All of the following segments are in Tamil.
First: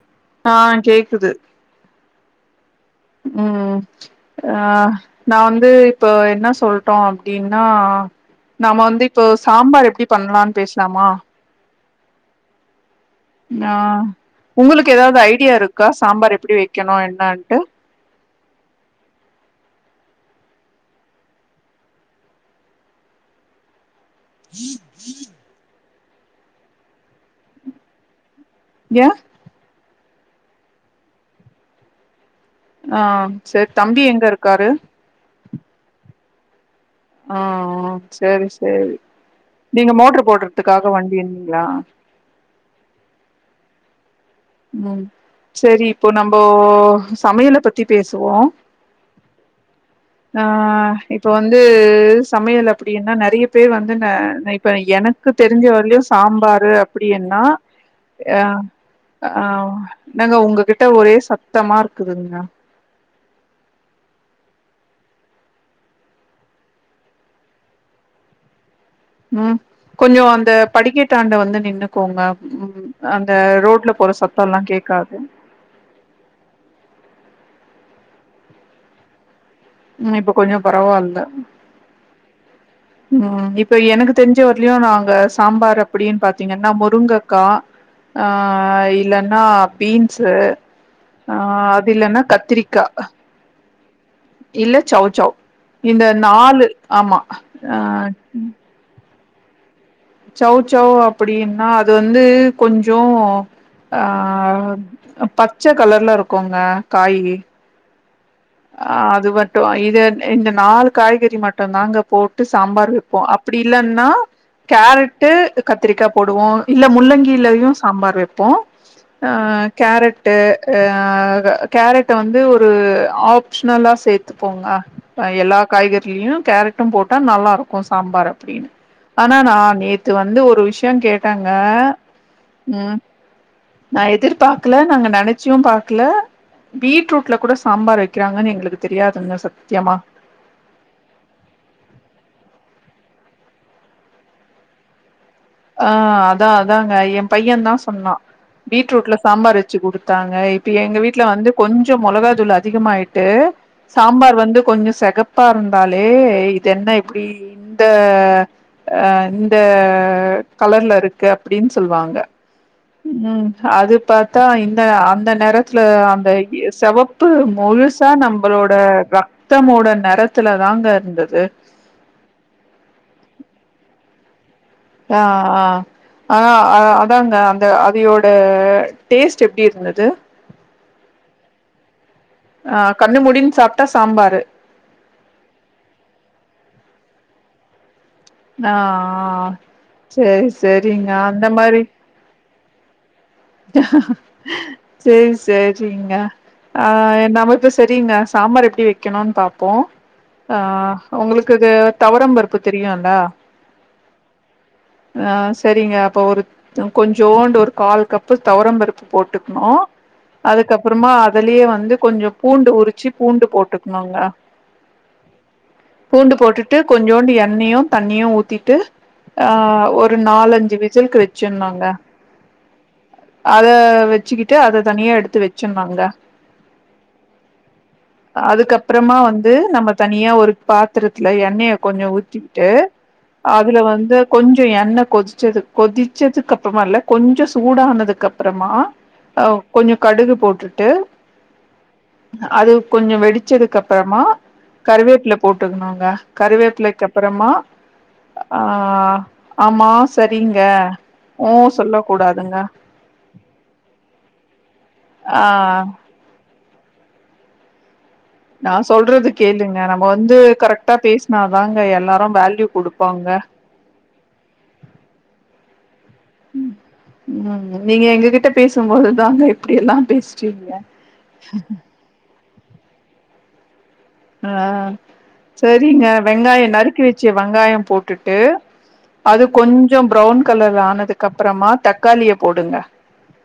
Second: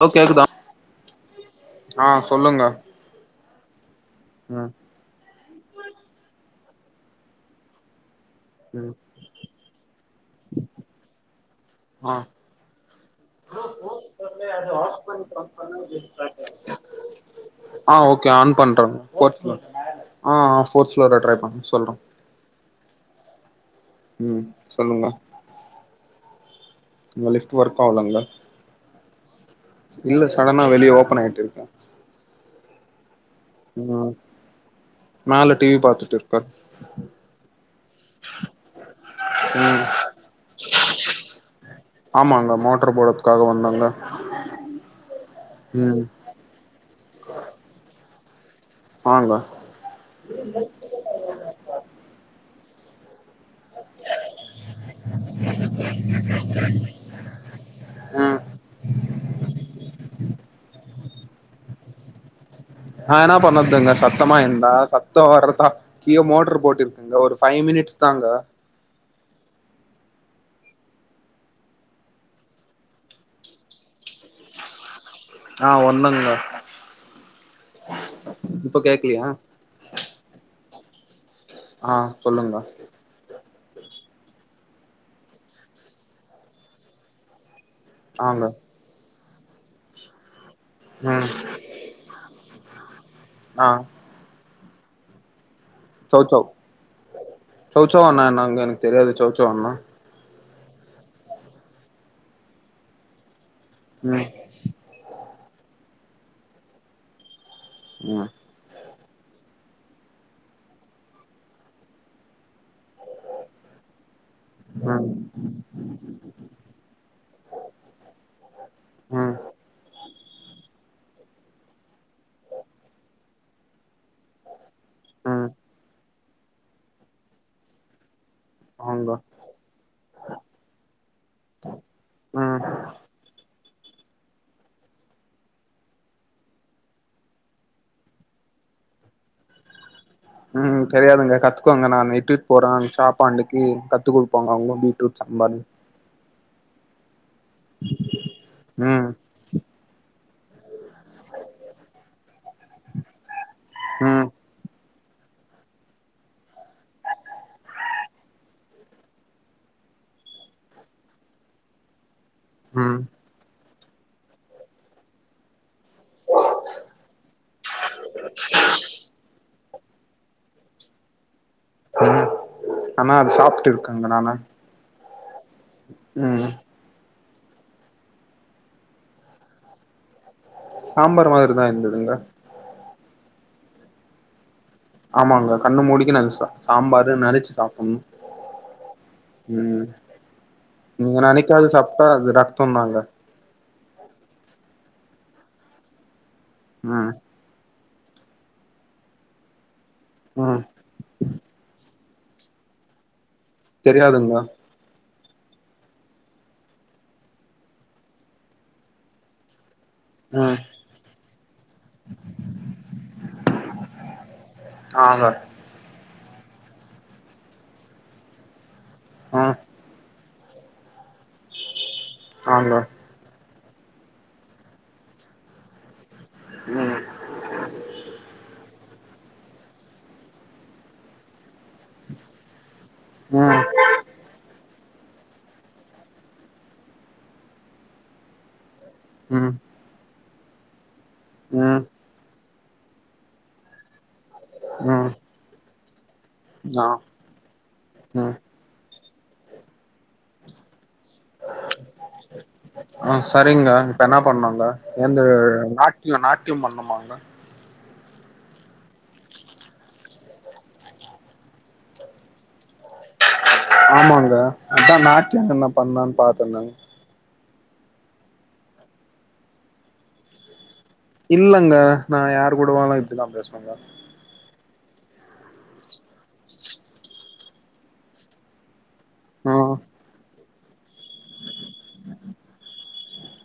ஹலோ கேக்குதா ஆ கேக்குது ஆ சொல்லுங்க ம் அ ம் நா வந்து இப்ப என்ன சொல்டு அப்டினா நாம ம் வந்து தோ சாம்பார் எப்டி பண்லான் பேஸ்லாமா ஆ ஆ உங்களுக்கு ஏதாவது ஐடியா இருக்கா சாம்பார் எப்டி வெக்கணு என்னான்ட்டு ஆ ஓகே ஆன் பண்ற [unintelligible] ஆ ஆ ஃபோர்ஸ் ஃபோலோர ட்ரை பண் சொல்ற ம் சொல்லுங்க அந்த லிப்ட் ஒர்க் ஆவலங்ளா ஏ இல்ல சடனா வெளிய ஓப்பன் ஆயிட்டு இருக்கே அ சேரி தம்பி ம் எங்க இருக்காரு மேல டிவி பாத்துட் இருக்கார் ஆ ஆ சேரி சேரி ம் நீங்க மோட்ரு போட்றதுக்காக வண்டி வந்தீங்ளா ஆமாங்க மோட்டர் போட்றத்துக்காக வந்தங்க ம் சேரி இப்போ நம்போ சமையல பத்தி பேசுவோ ஆங்க அ இப் ப வந்து சமையல் அப்டின்னா நெறைய பேரு வந்து நா நா இப்ப எனக் கு தெரிஞ்ச வர்லையு சாம்பாரு அப்டியன்னா ம் ஏ ஆ என்னாங்க உங்ககிட்ட ஒரே சத்தமா இருக்குதுங்க நா என்னா பண்ணற்துங்க சத்தமா இருந்தா சத்தோ வர்றத்தா கீழ மோட்டர் போட்ருக்கங்க ஒரு ஃபைவ் மினிட்ஸ் தாங்க ம் கொஞ்சோ அந்த படிக்கட்டாண்ட வந்து நின்னுக்கோங்க ம் அந்த ரோட்ல போற சத்தோல்லா கேக்காது அ ஒன் மினுக்கா இப்ப கேக்கலையா ம் இப்போ கொஞ்சோ பரவால்ல ஆ சொல்லுங்கா ம் இப்ப எனக்கு தெரிஞ்ச வரைலயு நாங்க சாம்பார் அப்டின்னு பாத்தீங்கன்னா முருங்கக்கா ஆ ஆங்க இல்லன்னா பீன்ஸ் ம் ஆ அது இல்லன்னா கத்திரிக் கா ஆ இல்ல சௌசௌ இந்த சௌசௌ நாலு ஆமா சௌசௌ அங் அண்ணா என்னங்க எனக்கு தெரியாது சௌசௌ ன்னா சௌசௌ அப்டின்னா அது வந்து கொஞ்சோ ஆ ம் அ பச்ச கலர்ல இருக்கூங்க காய் ம் அ அது மட்டு இது இந்த நாலு காய்கறி மட்டுந்தாங்க போட்டு சாம்பார் வைப்போ அ ப்டி இல்லன்னா ம் கேரட்டு கத் திரிக்கா போடுவோ இல்ல முள்ளங்கிலயு சாம்பார் வைப்போ ஆ ம் கேரட்டு அ கேரட் வந்து ஒரு ஆப் ப்ஷனல சேத்துப்போங்க அ ம் எல்லா காய்கறிலயு கேரட்டு போட்டா நல்லாருக்கும் சாம்பாரு அப்டின்னு அவுங்க ஆனா நா நேத்து வந்து ஒரு விஷயோ கேட்டங்க ம் நா எதிர்பாக்கல நாங்க நெனைச்சும் பாக்கல பீட்ரூட்ல கூட சாம்பார் வைக்கிறாங்கன்னு எங்களுக்கு தெரியாதுங்க சத்தியமா ம் தெரியாதுங்க கத்துக்கோனுங்க நா நைட் டூட் போறே அங்க சாப்பா அன்னிக்கு கத்துக் குடுப்பாங்க அவங்க பீட்ரூட் சாம்பார்னு ஆ அதா அதாங்க எ பையன்தா சொன்னா ம் பீட்ரூட்ல சாம்பார் வச்சு குடுத்தாங்க இப்ப எங்க வீட்ல வந்து கொஞ்சோ மொளகா தூள் அதிகமாயிட்டு ம் சாம்பார் வந்து கொஞ்சோ செகப் பா இருந்தாலே இது என்ன எப்டி இந்த அ இந்த கலர்ல இருக்கு அப்டின்னு சொல்வாங்க ம் ம் அது பாத்தா இந்த அந்த நெற த்துல அந்த இ செவப்பு முழுசா நம்மளோட ர த்தமோட நெறத்துல தாங்க இருந்தது ம் ஆனா அது சாப்ட்டுருக்கங்க நானு ஆ ஆ ம் ஆனா அதா ந்தாங்க அந்த அதையோட டேஸ்ட் எப்டி இருந்துது சாம்பார் மாரிதா இருந்துதுங்கா ஆ கண்ண மூடின் சாப்புட்டா சாம்பாரு ஆமாங்கா கண்ணு மூடிக்குன்னா அது சா சாம்பாரு நெனச்சு சாப்பணு நா செரி செரிங்க அந்த மாரி னா அது ரத்தோனாங்க சேரி செரிங்க ஆ ம் நம்ம பேசு செரிங்க சாம்பார் எப்டி வைக்கணுனு பாப்போ ஆ ம் உங்களுக்கு அது தவரம் பருப்பு தெரியுல்ல தெரியாதுங்க ஆ சரிங்க அப்ப ஒரு அ கொஞ்சோண்டு ஒரு கால் கப்பு தொவரம் பருப்பு போட்டுக்ணு ம் அதுக்கப்புறமா அதுலே வந்து கொஞ்சொ பூண்டு உருச்சு பூண்டு போட்டுக்ணுங்க ஆங்க பூண்டு போட்டுட்டு கொஞ்சோண்டு எண்ணெயு தண்ணியு ஊத்திட்டு ஆ ஒரு ரு நாலஞ்சு விசில்க்கு வெச்சர்னுங்க ஆங்க அத வெச்சுக்கிட்டு அத தனியா எடுத்து வெச்சிர்னுங்க ம் [unintelligible] அதுக்கப்றமா வந்து நம்ம தனியா ஒரு பாத்துரத்துல எண்ணெய கொஞ்சொ ஊத்திக்ட்டு ம் அதுல வந்து கொஞ்சொ எண்ணெ கொசுச்சது கொதிச்சதுக்கு அப்றமா இல்ல கொஞ்சொ சூடானதுக்கு அப்றமா ம் அவ் கொஞ்சொ கடுகு போட்டுட்டு ம் அது கொஞ்சொ வெடிச்சதுக்கு அப்பறமா ம் கருவேப்பில போட்டுருணுங்க ஆ கருவேப்பிலைக்கு அப்பறமா ம் ஆ ஆமா செரிங்க ஓ சொல்ல கூடாது [unintelligible] அ சரிங்க இப்ப என்னா பண்ணுங்க எந்த ஆ நாட்டியொ நாட்டியொம் பண்ணுமாங்க நா சொல்றது கேளுங்க நம்ம வந்து கரெக்டா பேசுனாதாங்க எல்லாரு வேல்யூ குடுப்பாங்க ஆமாங்க அதா [unintelligible] பாத்த நா ம் நீங்க எங்ககிட்ட பேசும்போதுதாங்க இப்டி எல்லா பேஸ்ரிங்க இல்லங்க நா யார் கூட வாலா இப்டிதா பேசுவேங்க அ செரிங்க வெங்காயொ நறுக்கி வச்ச வெங்காயொ போட்டுட்டு அது ஆ கொஞ்சொ ப்ரவுன் கலர் ஆனதுக்கு அப்றமா தக்காளிய போடுங்க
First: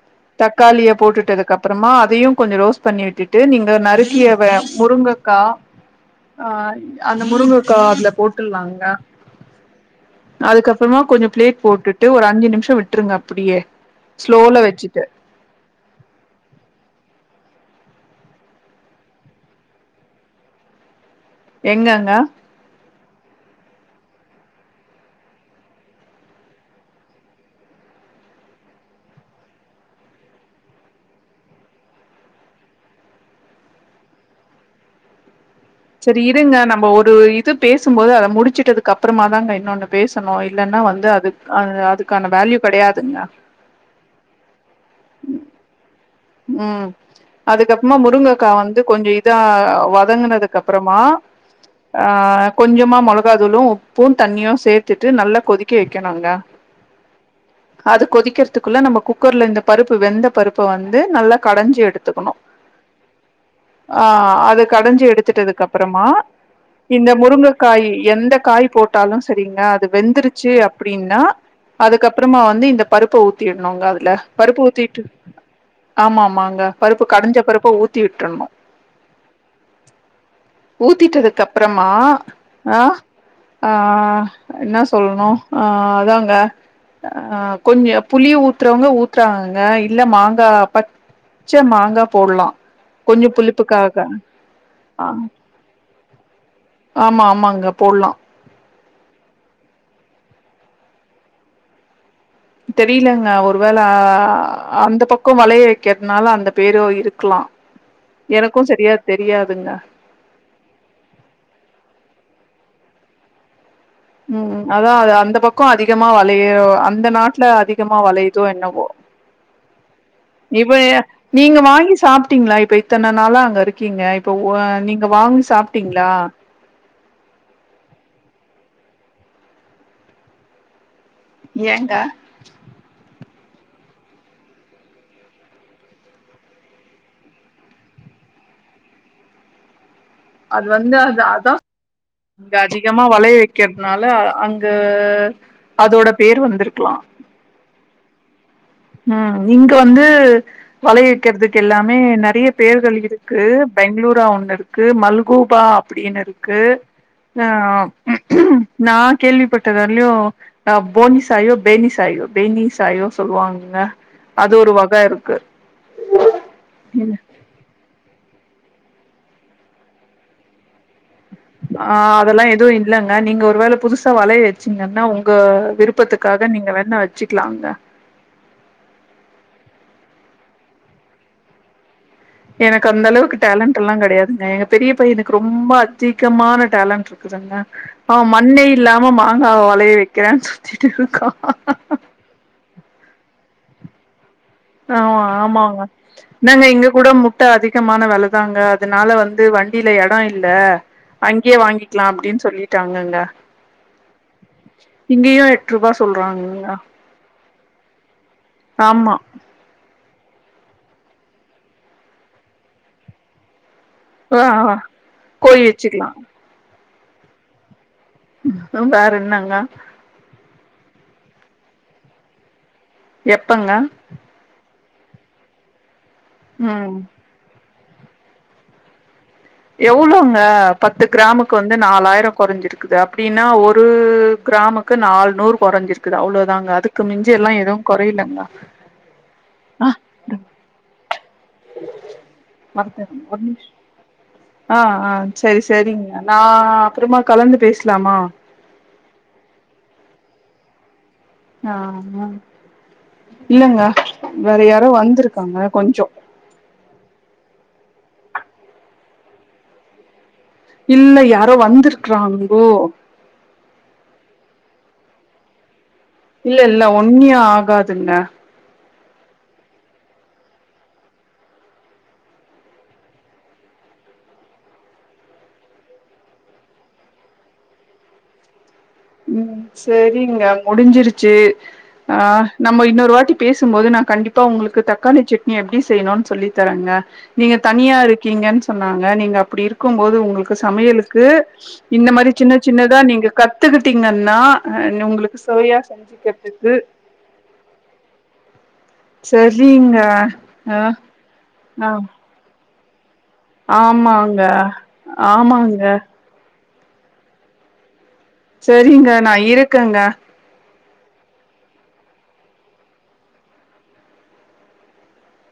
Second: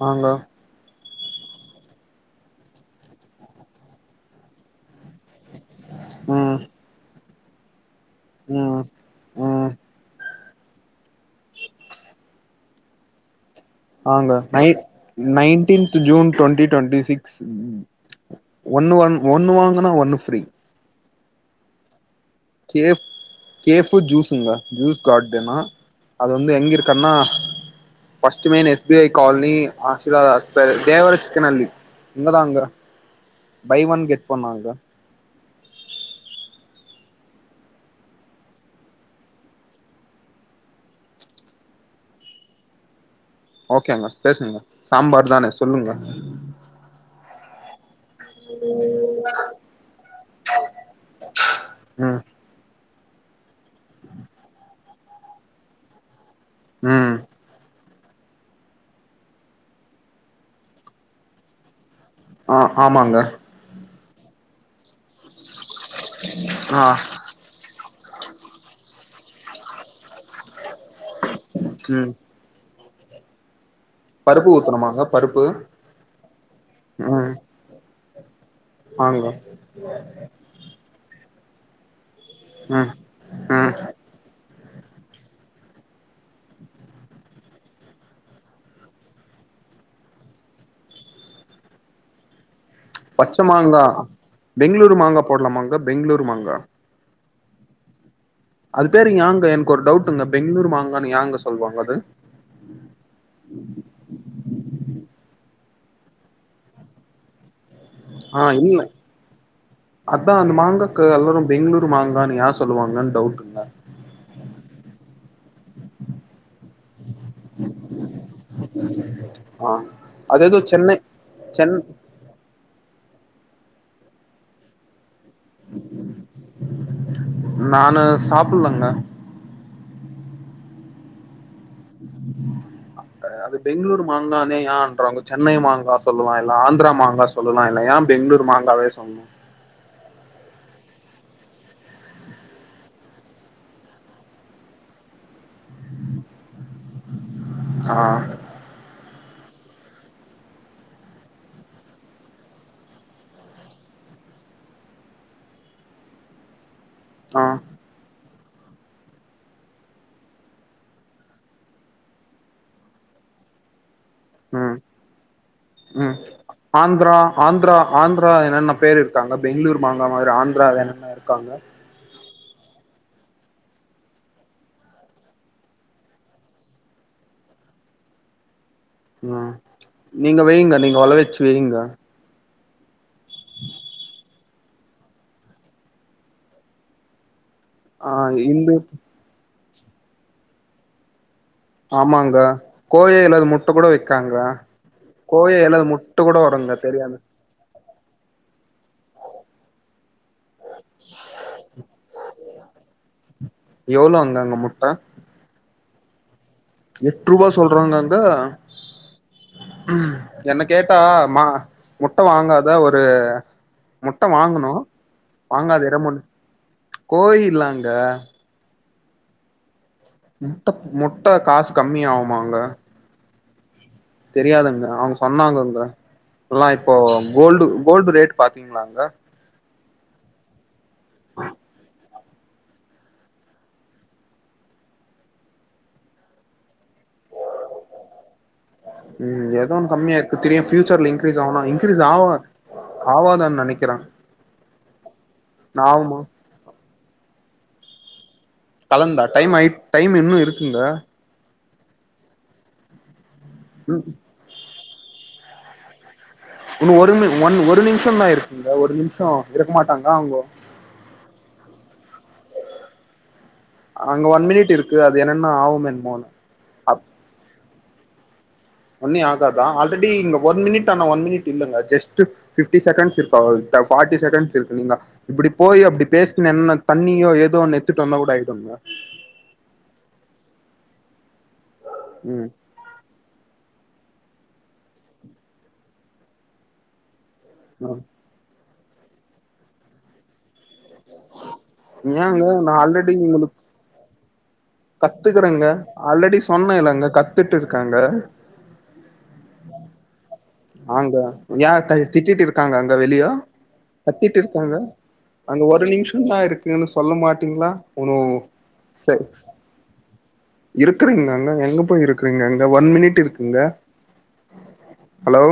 ஆங்க தக் க்காளிய போட்டுட்டதுக்கு அப்புறமா அதையு கொஞ்சொ ரோஸ்ட் பண்ணி விட்டுட்டு நீங்க நறுக்கிய வெ முருங்கக்கா அ ம் அந்த முருங்கக்கா அதுல ம் போட்டுர்லாங்க ம் அதுக்கப்புறமா கொஞ்சொ ஃபிளேக் போட்டுட்டு ஒரு அஞ்சு நிம்ஷொ விட்ருங்க அப்புடியே ஆங்க நை nineteenth June twenty twenty six ஒன்னு ஒன் ஒன்னு வாங்கனா ஒன்னு ஃப்ரீ எங்கங்க கேஃப் கேஃபு ஜூஸுங்க ஜூஸ் கார்டனா அது வந்து எங்க இருக்கன்னா first main S B I colony ஆசில [unintelligible] இங்கதாங்க by one get ஒன்னாங்க செரி இருங்க நம்ம ஒரு இது பேசும்போது அத முடுச்சுட்டதுக்கு அப்பறமா தாங்க இன்னொன்னு பேசணு இல்லன்னா வந்து அது அ அதுக்கான வேல்யூ கெடையாதுங்க ஓகேங்க பேசுங்க சாம்பார் தானே சொல்லுங்க ம் அதுக்கப்ர்மா முருங்கக் கா வந்து கொஞ்சொ இதா வதங்குனதுக்கு அப்பறமா ஆ ம் கொஞ்சமா மொளகாதூளு உப்பு தண்ணியு சேத்துட்டு நல்லா கொதிக்க வைக்கணுங்க ம் அது கொதிக்கிறதுக்குள்ள நம்ம குக்கர்ல இந்த பருப்பு வெந்த பருப்ப வந்து வந்து நல்லா கடஞ்சு எடுத்துக்கணு ஆ ஆமாங்க ஆ அது கடஞ்சு எடுத்துட்டதுக்கு அப்பறமா ஆ இந்த முருங்கக் காய் எந்த காய் போட்டாலு சரிங்க அது வெந்துருச் ச்சு அப்டினா ம் அதுக்கப்புறமா வந்து இந்த பருப்ப ஊத்திடனுங்க அதுல பருப்பு ஊத்தணுமாங்க ஊத்திட்டு பருப்பு ஆமா ஆமாங்க பருப்பு ம் கடைஞ்ச பருப்பு ஊத்தி வுட்ரணு ஆங்க ஊத்திட்டதுக்கப்புறமா அ ம் ஆ ம் என்ன சொல்லணு ஆ அதாங்க ஆ கொஞ்சோ புளி ஊத்துறவங்க ஊத்துறாங்கங்க இல்ல மாங் கா பச்ச மாங்கா போட்லா கொஞ்ச பச்ச மாங்கா புளிப்புக்காக பெங்ளூரு ஆ மாங்கா போட்லமாங்க பெங்ளூரு மாங்கா ஆமா ஆமாங்க போட்லா அது பேரு யாங்க எனக்கு ஒரு டவுட்ங்க பெங்ளூரு மாங்கான்னு யாங்க சொல்லுவாங்க அது தெரிலங்க ஒருவேள அந்த பக்கோ வளைய வக்கிறனால அந்த பேரு இருக்கலா ஆ எனக்கு இல்ல சரியா தெரியாதுங்க அதா அந்த மாங்காக்கு எல்லாரு பெங்ளூரு மாங்கான்னு யா சொல்லுவாங்கனு டவுட் ம் அதா அது அந்த பக்கோ அதிகமா வளையிதோ அந்த நாட்ல அதிகமா வளையுதோ என்னவோ ஆ அதேதோ இப்ப சென்னை நீங்க சென் வாங்கி சாப்ட்டீங்களா இப்ப இத்தன நாளா அங்க இருக்கீங்க இப்போ வா நீங்க வாங்கி சாப்ட்டீங்களா நானு சாப்பிட்லங்க ஏங்க அது பெங்களூரு மாங்கனு ஏன்றாங்க சென்னை மாங்கா சொல்லலா இல்ல ஆந்திரா மாங்கா சொல்லலா இல்ல யா பெங்ளூரு மாங்காவே சொல் அது வந்து அது அதாது அங்க அதிகமா வளைய வைக்கிறதுனால அங்க அதோட பேர் வந்திருக்கலா ஆ ம் இங்க வந்து வளை வக்கிறதுக்கெல்லாமே நெறய பேர்கள் இருக்கு பெங்களூரா ஒண்ணு இருக்கு மல்கூபா அப்டின்னு இருக்கு ஆ நா கேள்விப்பட்டது வறிலயு ஆ போனி சாயோ பேனிசாயோ பேனி சாயோ சொல்லுவாங்கங்க அது ஒரு ம் வக இருக்கு ம் ஆந்திரா ஆந்திரா ஆந்திரா என்னென பேர் இருக்காங்க பெங்ளூர் மாங்கா மாதிரி ஆந்திரா என்னென்ன இருக்கா ஆ அதெல்லா எதுவு இல்லங்க நீங்க ஒரு வேள புதுசா வளைய வச்சீங்கன்னா உங்க விருப்பத்துக்காக நீங்க வேணா வச்சுக்கலாங்க ம் நீங்க வைங்க நீங்க வளய வச்சு வைங்க எனக்கந்த அளவுக்கு டேலண்டட் எல்லா கிடையாதுங்க எங்க பெரிய பையனுக்கு ரொம்ப அதிகமான டேலண்ட்ருக் குதுங்க ஆ அவன் மண்ணே இந்து இல்லாம மாங்காவ வளய வைக்கிறேனு சுத்திட்டுருக்கா ஆமாங்க கோய இல்லாது முட்ட கூட வைக்காங்க ஆ ஆமாங்க நாங்க எங்க தெரியாது குடும்போ முட்டைஅதிகமான வெலதாங்க அதனால வந்து வண்டில எடோ இல் இல்ல அங்கயே வாங்கிக்கலா அப்டின் சொல்லிட்டாங்கங்க எவ்ளோங்க அங்க முட்ட இங்கேயு எட் ரூபா சொல்றாங்கங்க எட் ரூபா சொல்றாங்க அங்க ஆமா என்ன கேட்டா மா முட்டை வாங்காத ஒரு ஆ ஆ முட்டவாங்கணும் கோழி வாங்காது இட வச்சுக்கலா முன் கோயில் இலாங்க வேர என்னங்க முட்ட முட்ட காசு கம்மியாகுமாங்க எப்பங்க தெரியாதுங்க அவங்க சொன்னாங்கங்க எல்லாம் இப்போ ம் கோல்டு கோல்டு ரேட் பாத்தீங்களாங்க எவ்ளவுங்க பத்து கிராமுக்கு வந்து நாலாயிரம் குறைஞ்சிருக்குது அப்படின்னா ஒரு கிராமக் கு நால நூறு குறைஞ்சிருக்குது அவ்ளதாங்க அதுக்கு மிஞ்ச எல்லாம் எதுவும் குறைலங்க ம் எதோ ஒன்னு கம்மியா இருக்கு திடீர்னு பியூச்சர்ல இன் கிரீஸ் ஆவலாம் இன்கிரீஸ் ஆவல ஆவாதன்னு நினைக்கிறே ஆஹ் ஆஹ் சரி சரிங்க நான் அப்புறமா கலந்து பேசலாமா கலந்தா டைம் ஐ டைம் இன்னும் இருக்குங்க ஆஹ் இல்லங்க வேற யாரோ வந்திருக்காங்க கொஞ்சம் உன்னு ஒரு நிமி ஒன் ஒரு நிமிஷ தா இருக்குங்க ஒரு நிமிஷோ இருக்க மாட்டாங்கா அவங்கோ இல்ல யாரோ வந்திருக்கறாங்கோ அங்க ஒன் மினிட் இருக்கு அது என்னென்னா ஆவும் என்மோன்னு இல்ல இல்ல ஒன்னியோ ஆகாதுங்க ஒன்னியோ ஆகாதா ஆல்ரெடி இங்க ஒன் மினிட் அனா ஒன் மினிட் இல்லங்க ஜஸ்ட்டு ஃபிஃப்டி செகண்ட்ஸ் இருக்கா அவ்ளதா ஃபார்டி செகண்ட்ஸ் இருக்குங்க இப்படி போய் அப்படி பேசன்ன என்ன தண்ணியோ ஏதோ ஒண்ணு எத்துட்டு வந்தா கூட ஆயிடுங்க ம் சரிங்க முடிஞ்சிருச்சு ஆ ம் நம்ம இன்னொரு வாட்டி பேசும்போது நா கண்டிப்பா உங்களுக்கு தக்காளி சட்னி எப்படி செய்யணுன்னு சொல்லி தரங்க நீங்க தனியா ம் இருக்கீங்கன்னு சொன்னாங்க நீங்க அப்படி இருக்கும் போது உங்களுக் ஒரு சமையலுக்கு இந்த மாரி ஏங்க சின்ன நா சின்னதா நீங்க கத்துக்கிட்டீங்கன்னா உங்களுக்கு கத்துக்குறங்க சுவையா ஆல்ரெடி செஞ்சுக்கிறதுக்கு சொன்ன இல்லங்க கத்துட்டு இருக்காங்க செரிங்க ஆங்க ஏன் கை திட்டிட்டு இருக்காங்க அங்க வெளியோ கத்திட்டு ஆமாங்க இருக்காங்க அங்க ஆமாங்க ஒரு நிமிஷந்தா இருக்குன்னு சொல்ல மாட்டீங்களா உனோ சரிங்க நா இருக்கங்க இருக்கிறீங்களாங்க எங்க போய் இருக்குறீங்க அங்க ஒன் மினிட் இருக்குங்க ஹலோ